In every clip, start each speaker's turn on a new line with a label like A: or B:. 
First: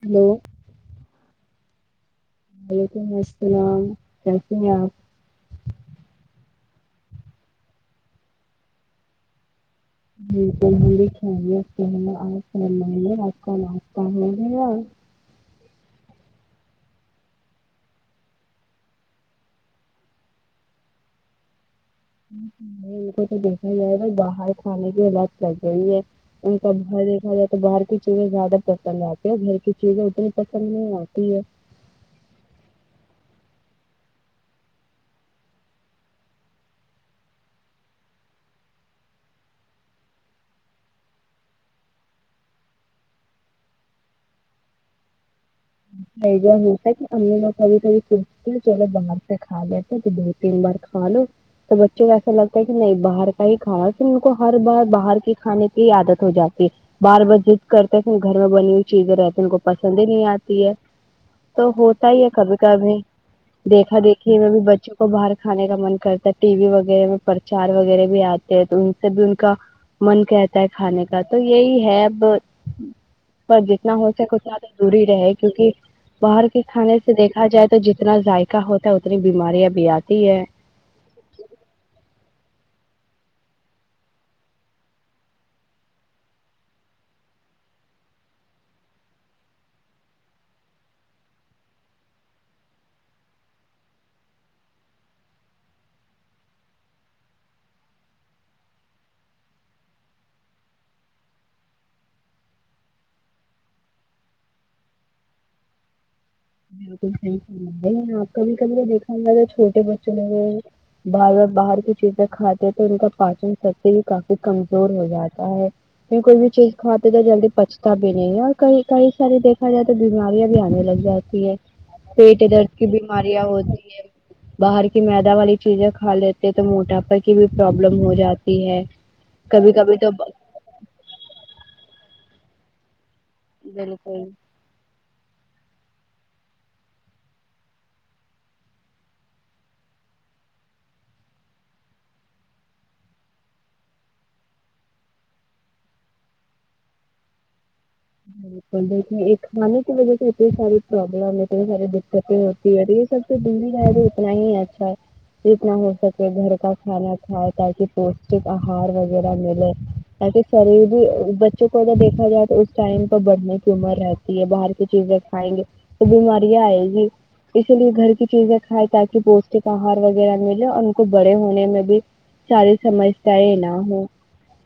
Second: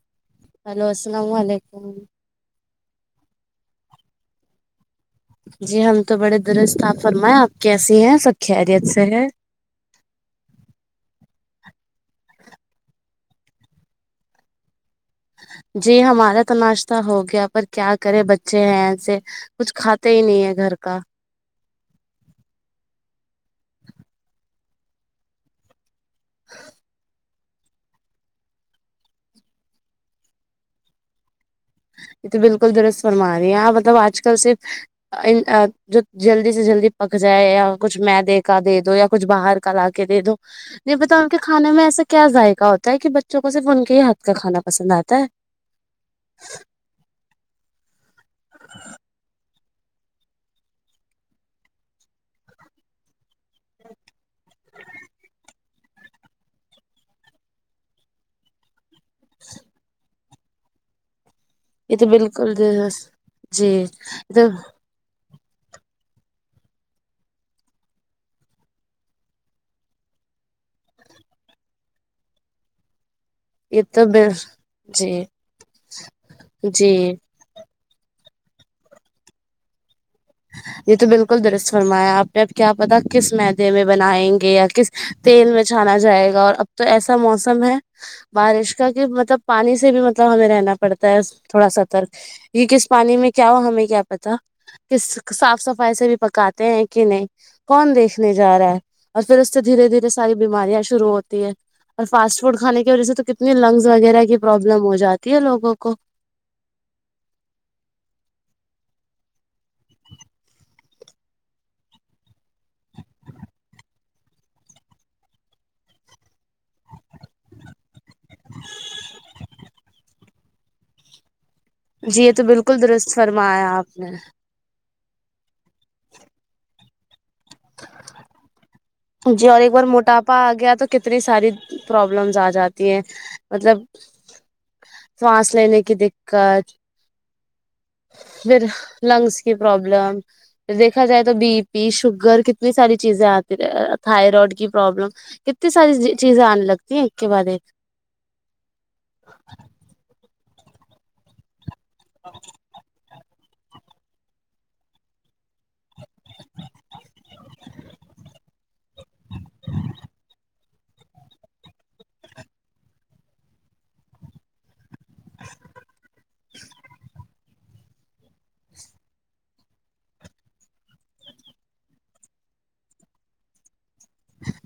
A: hello
B: hello السلام و علیکم
A: وعلیکم السلام کیسی ہے آپ
B: جی ہم تو بڑے درست اپ فرمائے آپ کیسی ہیں سب خیریت سے ہے
A: جی میں بھی خیریت سے ہوں اپ فرمائیے آپ کا ناشتہ ہو گیا [unintelligible]
B: جی ہمارا تو ناشتہ ہو گیا پر کیا کرے بچے ہیں ایسے کچھ کھاتے ہی نہیں ہے گھر کا
A: ان کو تو دیکھا جائے گا باہر کھانے کی لت لگ گئی ہے [unintelligible] ان کا گھر دیکھا جاتا [unintelligible] تو باہر کی چیزیں زیادہ پسند آتی ہے گھر کی چیزیں اتنی پسند نہیں آتی ہے
B: یہ تو بالکل درست فرما رہی ہیں آپ مطلب آج کل صرف جو جلدی سے جلدی پک جائے یا کچھ میدے کا دے دو یا کچھ باہر کا لا کے دے دو نہیں بتاؤ ان کے کھانے میں ایسا کیا ذائقہ ہوتا ہے کہ بچوں کو صرف ان کے ہی ہاتھ کا کھانا پسند آتا ہے [inaudible] [inaudible]
A: [unintelligible] [unintelligible] کھا لیتا کہ دو تین بار کھا لو تو بچوں کو ایسا لگتا ہے کہ نہیں باہر [unintelligible] صحی کہا پھر ان کو ہر بار باہر کے کھانے کی عادت ہو جاتی ہے بار بار جد کرتے ہیں گھر میں بنی ہوئی چیزیں رہتی ہیں ان کو پسند ہی نہیں آتی [unintelligible] تو
B: یہ
A: ہوتا ہی ہے
B: بالکل
A: کبھی کبھی
B: درست- جی یہ
A: دیکھا دیکھی
B: تو
A: میں بھی بچوں کو باہر کھانے کا من کرتا ہے ٹی وی وغیرہ میں پرچار وغیرہ بھی آتے ہیں تو ان سے بھی ان کا من کہتا ہے کھانے کا تو یہی ہے اب پر
B: یہ
A: جتنا
B: تو
A: ہو سکے
B: بال-
A: اتنا تو دوری
B: جی
A: رہے کیونکہ باہر کے کھانے سے
B: جی
A: دیک دیکھا جائے تو جتنا ذائقہ ہوتا ہے اتنی بیماریاں بھی آتی ہے
B: یہی تو بالکل درست فرمایا آپ نے کیا پتا کس میدے میں بنائیں گے یا کس تیل میں چھانا جائے گا اور اب تو ایسا موسم ہے بارش کا کہ مطلب پانی سے بھی مطلب ہمیں رہنا پڑتا ہے تھوڑا سترک یہ کس پانی میں کیا ہو ہمیں کیا پتا ک صاف صفائی سے بھی پکاتے ہیں کہ نہیں کون دیکھنے جا رہا ہے اور پھر اس سے دھیرے دھیرے ساری بیماریاں شروع ہوتی ہے اور فاسٹ فوڈ کھانے کی وجہ سے تو کتنی لنگس وغیرہ کی پروابلم ہو جاتی ہے لوگوں کو
A: بالکل صحی آپ کبھی کبھی دیکھا ہوگا تو چھوٹے بچوں نے [unintelligible] باہر باہر کی چیزیں کا تو ان کا پاچن تنتر بھی کافی کمزور ہو جاتا ہے کی کوئی بھی چیز کھواتے تو جلدی پچتا بھی نہیں ہے اور کئی کئی ساری دیکھا جائے تو بیماریاں بھی آنے لگ جاتی ہے
B: جی یہ
A: پیٹ
B: تو
A: درد
B: بالکل
A: کی
B: درست
A: بیماریاں
B: فرمایا
A: ہوتی
B: آپ
A: ہیں
B: نے
A: باہر کی میدا والی چیزیں کھا لیتے تو موٹاپا کی بھی پرابلم ہو جاتی ہے
B: جی اور ایک
A: کبھی
B: بار
A: کبھی تو
B: موٹاپا آ گیا تو کتنی ساری پرابلمس آ جاتی ہیں مطلب
A: بالکل
B: سانس لینے کی دقت پھر لنگس کی پروابلم دیکھا جائے تو بی پی شوگر کتنی ساری چیزیں آتی رہیں تھائرائڈ کی پروابلم کتنی ساری چیزیں آنے لگتی ہیں ایک کے بعد ایک
A: بالکل بالکل یہ کھانے کی وجہ سے اتنی ساری پرابلم ہے [unintelligible] دقتیں ہوتی ہے اور یہ سب تو دوری ہے اتنا ہی اچھا ہے [unintelligible] جتنا ہو سکے گھر کا کھانا کھائے تاکہ پوشٹک آہار وغیرہ ملے تاکہ شری بھی بچوں کو اگر دیکھا جائے تو ٹائم پ بڑھنے کی عمر رہتی ہے باہر کی چیزیں کھائیں گے تو بیماریاں آئے گی اسی لیے گھر کی چیزیں کھائے تاکہ پوشٹک آہار وغیرہ ملے اور ان کو بڑے ہونے میں بھی ساری سمجھتا ہے نہ ہ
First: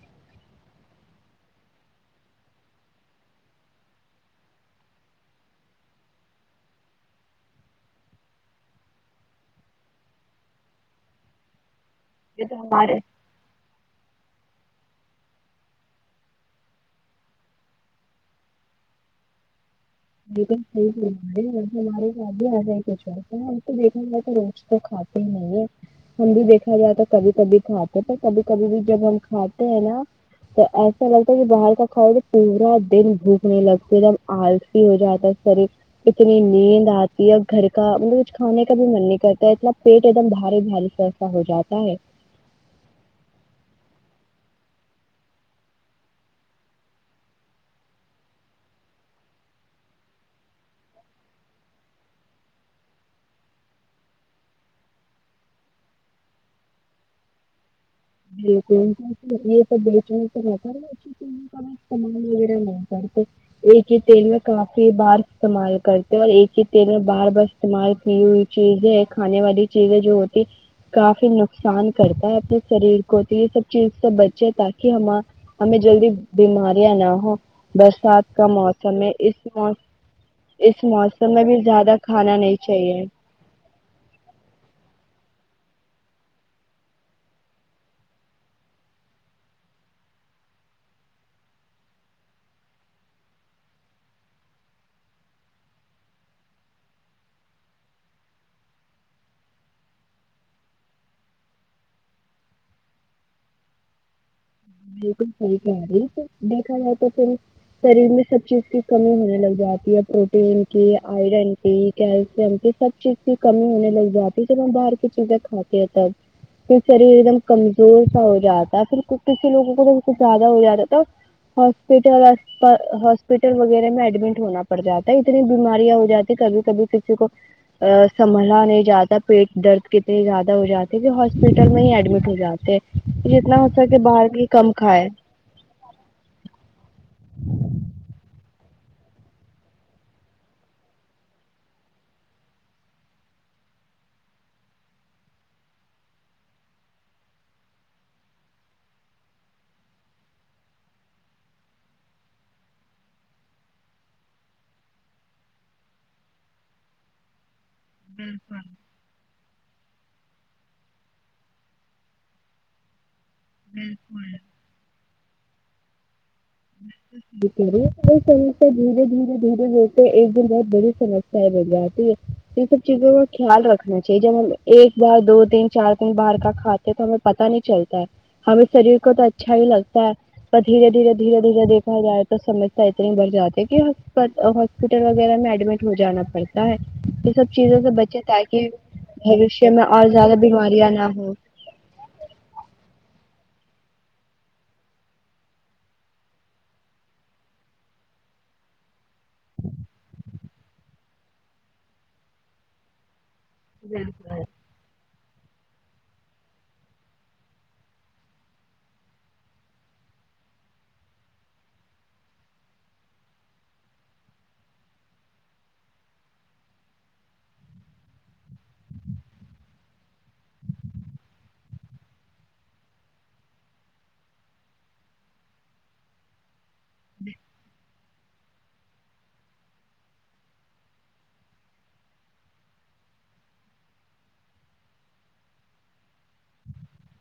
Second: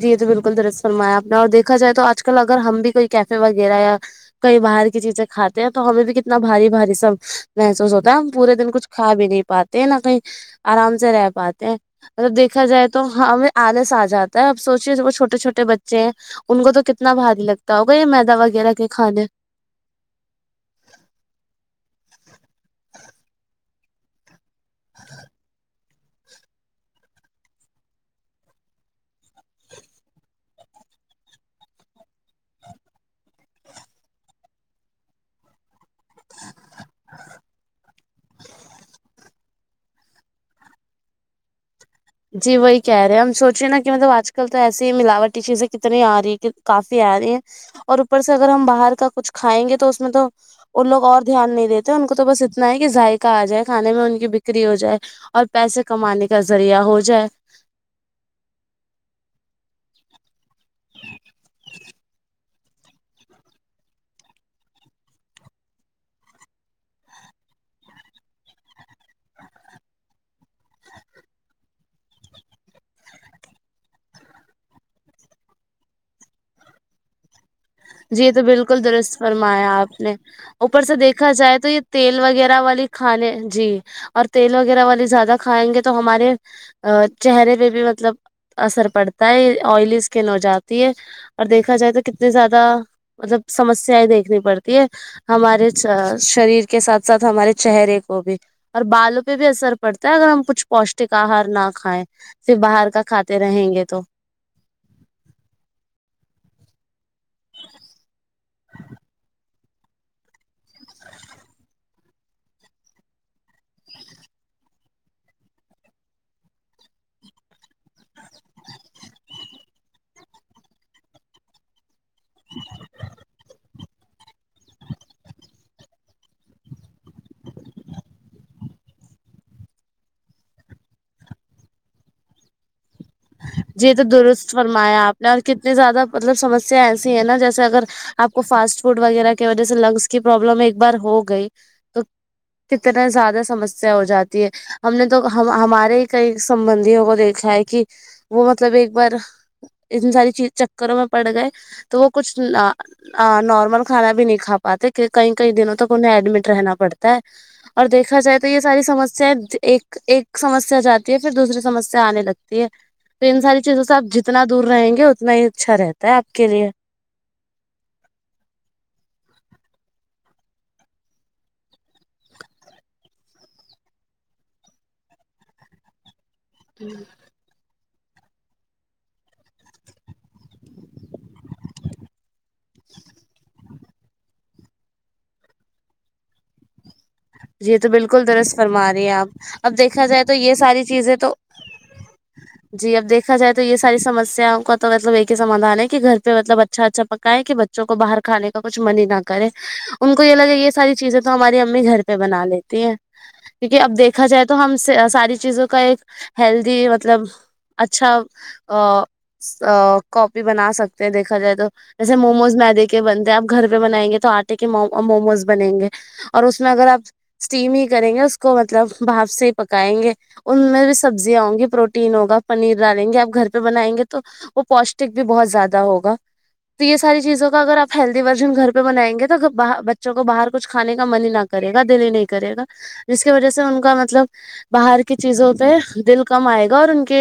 B: جی تو بالکل درس فرمایا اپنا اور دیکھا جائے تو آج کل اگر ہم بھی کوئی کیفے وغیرہ یا کئی باہر کی چیزیں کھاتے ہیں تو ہمیں بھی کتنا بھاری باری سب محسوس ہوتا ہے ہم پورے دن کچھ کھا بھی نہیں پاتے نہ کہیں آرام سے رہ پاتے ہیں جب دیکھا جائے تو ہم آلس آ جاتا تب سوچے وہ چھوٹے چھٹے بچے ہیں ان کو تو کتنا بھاری لگتا ہوگا یہ میدا وغیرہ کے کھانے
A: گ مطے ہمارے گ بھی آ جائے تو تو دیکھ رہ تو کھاتی نہیں ہے ہم بھی دیکھا جاتا کبھی کبھی کھاتے تو کبھی کبھی بھی جب ہم کھاتے ہیں نا تو ایسا لگتا ہے کہ باہر کا کھؤا پورا دن بھوکنے لگتی ایک دم آل ہو جاتا ہے سرف اتنی نیند آتی ہے گھر کا مطلب کچھ کھانے کا بھی من نہیں کرتا اتنا پیٹ ایک دم بھاری بھاری س ہو جاتا ہے
B: جی وہی کہہ رہے ہیں ہم سوچے نا کہ مطلب آج کل تو ایسی ہی ملاوٹی چیزیں کتنی آ رہی ہے کافی آ رہی ہیں اور اوپر سے اگر ہم باہر کا کچھ کھائیں گے تو اس میں تو ان لوگ اور دھیان نہیں دیتے ان کو تو بس اتنا ہے کہ ذائقہ آ جائے کھانے میں ان کی بکری ہو جائے اور پیسے کمانے کا ذریعہ ہو جائے
A: ج یہ تو بیچ تو نپر کمال وغیرہ نہیں کرتے ایک ہی تیل میں کافی بار استعمال کرتے اور ایک ہی تیل میں بار بار استعمال کی ہوئی چیزیں کھانے والی چیزیں جو ہوتی کافی نقصان کرتا ہے اپنے شریر تی یہ سب چیز سے بچے تاکہ ہم ہمیں جلدی بیماریاں نہ ہوں
B: جی
A: برسات
B: تو
A: کا
B: بالکل
A: موسم ہے
B: درست
A: اس
B: فرمایا
A: موسم
B: آپ نے اوپر
A: اس
B: سے دیکھا
A: موسم میں
B: جائے
A: بھی
B: تو یہ
A: زیادہ
B: تیل
A: کھانا نہیں
B: وغیرہ والی
A: چاہیے
B: کھانے جی اور تیل وغیرہ والی زیادہ کھائیں گے تو ہمارے ا چہرے پہ بھی مطلب اثر پڑتا ہے آئلی اسکن ہو جاتی ہے اور دیکھا جائے تو کتنی زیادہ مطلب سمسیائیں دیکھنی پڑتی ہے ہمارے شریر کے ساتھ ساتھ ہمارے چہرے کو بھی اور بالوں پہ بھی اثر پڑتا ہے اگر ہم کچھ پوشٹک آہار نہ کھائیں پ باہر کا کھاتے رہیں گے تو
A: بالکل صحیح کہیال رہی دیکھا جائے تو پھر شریر میں سب چیز کی کمی ہونے لگ جاتی ہے ین کی آئرن کی کیلشیم کی سب چیز کی کمی ہونے لگ جاتی ہے جب ہم باہر کی چیزیں کھاتے تب پھر شریر ایک دم کمزور سا ہو جاتا ہے پھر کسی لوگوں کو تو زیادہ ہو جاتا تو ہاسپٹل ہاسپٹل وغیرہ ایڈمٹ ہونا پڑ جاتا ہے اتنی بیماریاں ہو جاتی کبھی کبھی کسی کو سنبھا نہیں جاتا پیٹ درد کتنے زیادہ ہو جاتے ہے کہ ہاسپٹل میں ہی ایڈمٹ ہو جاتے ہیں جتنا ہو
B: جی
A: سکے
B: تو
A: باہر کی
B: درست
A: کم
B: فرمایا
A: کھائے
B: آپ نے اور کتنی زیادہ مطلب سمسیا ایسی ہے نا جیسے اگر آپ کو فاسٹ فوڈ وغیرہ کی وجہ سے لنگس کی پرابلم ایک بار ہو گئی تو کتنا زیادہ سمسیا ہو جاتی ہے ہم نے تو ہمارے ہی کئی سبندوں کو دیکھا ہے کہ وہ مطلب ایک بار ا ساری چیز چکروں میں پڑ گئے تو وہ کچھ نارمل کھانا بھی نہیں کا پاتے کئی کئی دنوں تک انہیں ایڈمٹ رہنا پڑتا اور دیکھا جائے تو یہ ساری سمسیایں ایک ایک سمسیا جاتی ہے پھر دوسری سمسیا آنے لگتی ہے تو ان ساری چیزوں سے آپ جتنا دور رہیں گے اتنا ہی اچھا رہتا ہے آپ کے لیے
A: رہی سم دھیرے دھیرے دھیرے دھیرے ایک دن بہت بڑی سمسیا ہے بڑیک ہے ان سب چیزوں کا خیال رکھنا چاہی جبل ایک بار دو تین چار تین بار کا کھاتے ہیں تو ہمیں پتا نہیں چلتا ہے ہمیں شریر کو تو اچھا ہی لگتا ہے پر دھیرے دھیرے دھیرے دھیرے دیکھا جائے تو سمسیا اتنی بڑھ جاتی ہے کہ ہاسپٹل وغیرہ میں ایڈمٹ ہو جانا پڑتا یہ سب
B: یہ
A: چیزوں
B: تو
A: سے بچے
B: بالکل درست
A: تاکہ
B: فرما رہی ہیں آپ
A: بوشیہ
B: اب
A: میں
B: دیکھا
A: اور
B: جائے تو
A: زیادہ
B: یہ ساری
A: بیماریاں نہ ہوں
B: [inaudible] جی اب دیکا جائے تو یہ ساریمسیاں کا تو مطلب یہی کہ سادھان ہے کہ گ پہ مطلب اچھا اچھا پکائے کہ بچوں کو باہر کھان کا کچھ من ہی نہ کرے ان کو یہ لگے یہ ساری چیزیں تو ہماری امی گھر پ پہ بنا لیتی ہیں کیونکہ اب دیکھا جائے تو ہم ساری چیزوں کا ایک ہیلدی مطلب اچھا ا ا کاپی بنا سکتے ہیں دیکھا جائے تو جیسے موموز میدے کے بنتے ہیں آپ گھر پہ بنائیں گے تو آٹے کے موموز بنیں گے اور اس میں اگر آپ اسٹیم ہی کریں گے اس کو مطلب بھاپ سے پکائیں گے ان میں بھی سبزیاں ہوں گی پروٹین ہوگا پنیر ڈالیں گے آپ گھر پہ بنائیں گے تو وہ پوشٹک بھی بہت زیادہ ہوگا تو یہ ساری چیزوں کا اگر آپ ہیلدی ورژن گھر پہ بنائیں گے تواہ بچوں کو باہر کچھ کھے کا من ہی نہ کرے دلی نہیں کرے گا جس کی وجہ سے ان کا مطلب باہر کی چیزوں پہ دل کم آئے گا اور ان کے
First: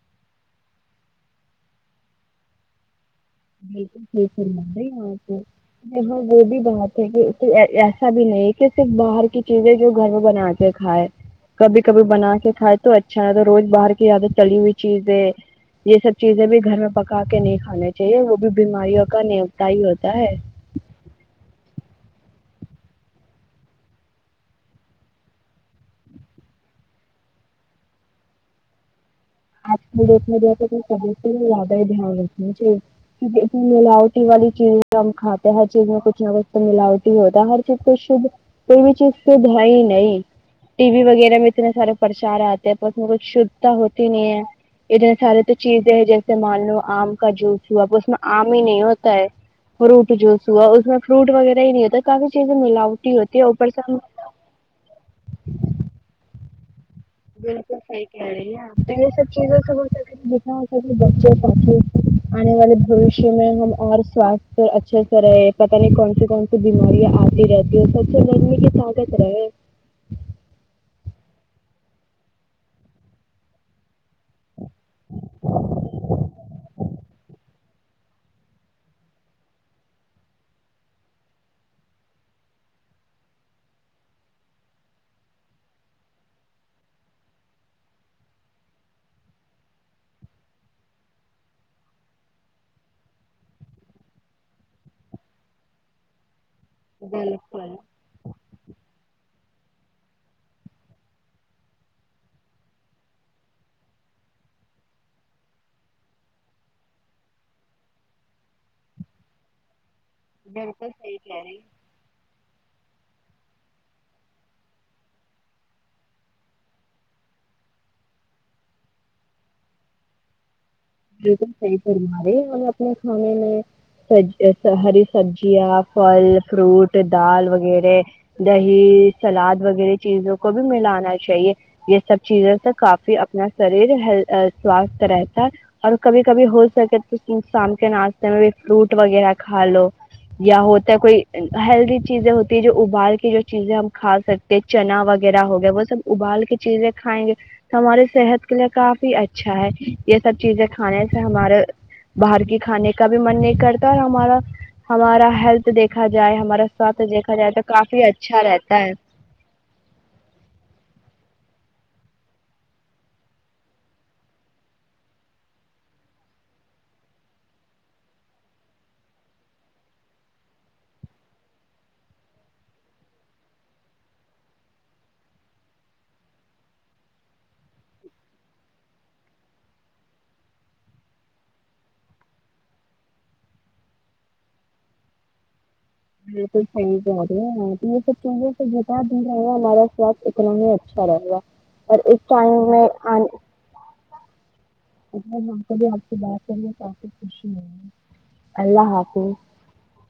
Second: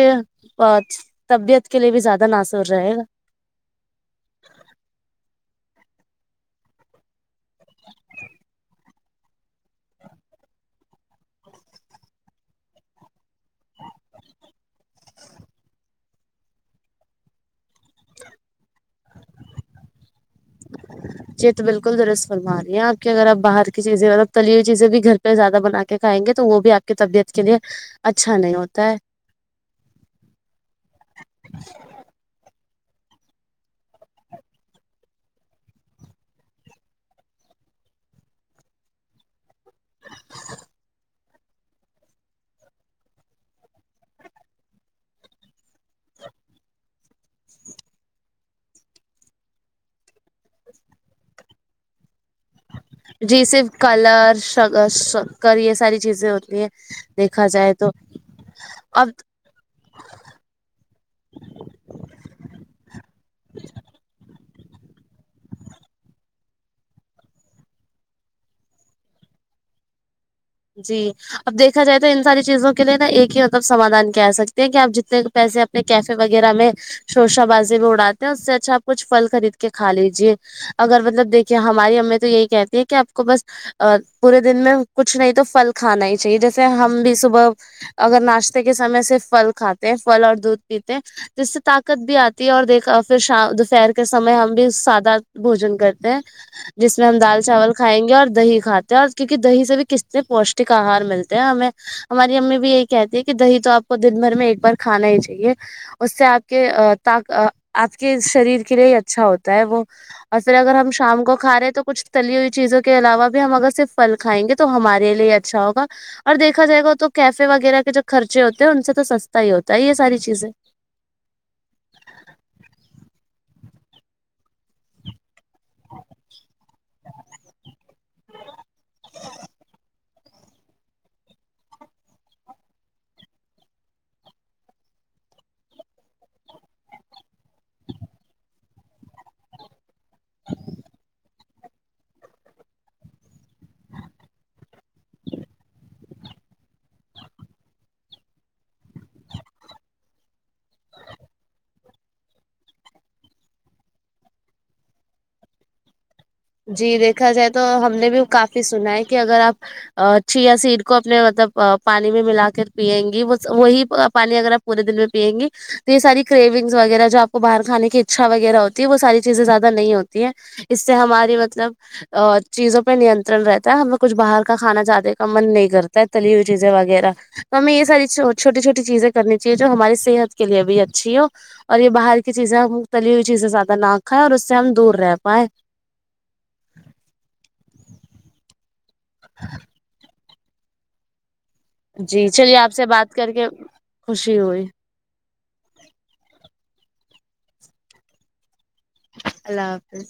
B: طبیعت کے لیے بھی زیادہ ناسور رہے گا
A: بالکل بالکل م ہی آاں تو جی ہاں وہ بھی بات ہے کہ ایسا بھی نہیں ہے کہ صرف باہر کی چیزیں جو گھر میں بنا کائے کبھی کبھی بنا کے کھائے تو اچھا ہے روز باہر کی یادہ تلی ہوئی چیزیں یہ سب چیزیں بھی گھر میں پکا کے نہیں کھانے چاہیے وہ بھی بیماریوں کا نی ہوتا ہی ہوتا ہے
B: [unintelligible] یہی تو بالکل درست فرما رہی ہے آپ کی اگر آپ باہر کی چیزیں مب تلی ہوئی چیزیں بھی گھر پہ زیادہ بنا کے کھائیں گے تو وہ بھی آپ کی طبیعت کے لیے اچھا نہیں ہوتا ہے
A: آج ک ڈیٹ م آ تو سگ سے لدائے دیا مے ملاوٹی والی چیز ہم کاتے ہیں ہر چیز میں کچھ نہ کچھ تو ملاوٹی ہوتا ہے ہر چیز کو شھ تو بھی چیز شھ ہی نہیں ٹی وی وغیرہ میں اتنے سارے پرچار آتے ہیں تو اس میں کھ شدھتا ہو دین اتنے سارے تو چیزیں ہے جیسے مان لو آم کا جوس ہوا اس میں آم ہی نہیں ہوتا ہے فروٹ جوس ہوا اس میں فروٹ وغیرہ نہیں ہے تو کافی چیزیں ملا
B: جی صرف کلر ش شکر یہ ساری چیزیں ہوتی ہیں دیکھا
A: بولک
B: جائے تو
A: فائ کے ن
B: اب
A: پ سب چیوں سے بچوں ت آنے والے بوشیہ میں ہم اور سست س اچھے سے رہے پتاہ نہیں کون سی کون سی بیماریاں آتی رہتی ہے اور سب سے لنے کی طاقت رہے
B: جی اب دیکھا جائے تو ان ساری چیزوں کے لیے نا ایک ہی مطلب سمادھان کہہ سکتے ہیں کہ آپ جتنے پیسے اپنے کیفے وغیرہ میں شوشا باز بھی اڑاتے ہیں اس سے اچھا آپ کچھل خرید کے کھا لیجیے اگر مطلب دیکھیے ہماری ایں تو یہی کہتی ہیں کہ آپ کو بس پورے دن میں کچھ کچھ نہیں تو پھل کھانا ہی چاہیے جیسے ہم بھی صبح اگر ناشتے کے سمے سےر پھل کھاتے ہیں پھل اور دودھ پیتے ہیں جس سے طاقت بھی آتی ہے اور دیکھا پھر شام دوپہر کے سمے ہم بھی سادہ بوجن کرتے ہیں جس میں ہم دال چاول کھائیں گے اور دہی کھاتے ہیں اور کیونکہ دہی سےب کس سے پوشٹک آہار ملتے ہیں ہمیں ہماری امی بھی یہی کہتی ہیں کہ دہی تو آپ کو دن بھر میں ایک بار کھانا ہی چاہیے اس سے آپ کے آپ کے شریر کے لیے ہی اچھا ہوتا ہے وہ اور پھر اگر
A: بالکل
B: ہم
A: صحیح
B: شام کو
A: کہہ رہی
B: کھاے تو کچھ تلی ہوئی چیزوں کے علاوہ بھی ہم اگر صرف پل کھائیں گے تو تو ہمارے لیے اچھا ہوگا اور دیکھا جائے گا تو کیفے وغیرہ کے جو خرچے ہوتے ہیں ان سے تو سستا ہی ہوتا ہے یہ ساری چیزیں
A: بالکل صحیح فرمارہے اور اپنے کھانے میں ہ سبزیاں پھل فروٹ دال وغیرہ دہی سلاد وغیرہ چیزوں کو بھی ملانا چاہیے یہ سب چیزوں سے کافی اپنا شریر سواستھ رہتا ہے اور کبھی کبھی ہو سکے تو شام کے ناشتے میں بھی فروٹ وغیرہ کھا لو یا ہوتا ہے کوئی ہیلدی چیزیں ہوتی ہے جو ابال کے جو چیزیں ہم کھا سکتے ہیں چنا وغیرہ ہو گیا وہ سب ابال کے چیزیں کھائیں گے تو ہمارے صحت کے لیے کافی اچھا ہے یہ سب چیزیں کھانے سے ہمارے باہر کے کھانے کا بھی من نہیں کرتا اور ہمارا ہمارا ہیلتھ دیکھا جائے ہمار
B: جی دیکھا جائے تو ہم نے بھی کافی سنا ہے کہ اگر آپ اچھییا سیر کو اپنے مطلب پانی میں ملا کر پیئیں گی وہی پانی اگر آ پورے دن میں پیئ گی تو یہ ساری کرریونگس وغیرہ جو آ کو باہ کھانے کی اچھا وغیرہ ہو وہ ساری چیزیں زیادہ نہیں ہوتی ہیں اس سے ہماری مطلب ا چیزوں پہ نینترن رہتا ہے ہمیںگ کچھ باہر کا کھانا جانے کا من نہیں کرتا ہے تلی ہوئی چیزیں وغیرہ تو ہمیں یہ ساری چھوٹی چھوٹی چیزیں کرنی چاہیے جو ہماری صحت کے لیے بھی اچھی ہو اور یہ باہر کی چیزیں متلی ہوئی چیزیں زیادہ نہ کھائیں اور اس سے ہم دور رہ پائائے
A: یہ تو صحیح بہ ہے یہ سب چیزوں سے جتا بھی رہےا ہمارا س اچھا رہے گا اور
B: جی
A: ایک ٹائم
B: چلیے آپ سے
A: میں
B: بات کر کے خوشی ہوئی
A: اپ سے بات کر کے خوشی ہو اللہ حافظ
B: اللہ حافظ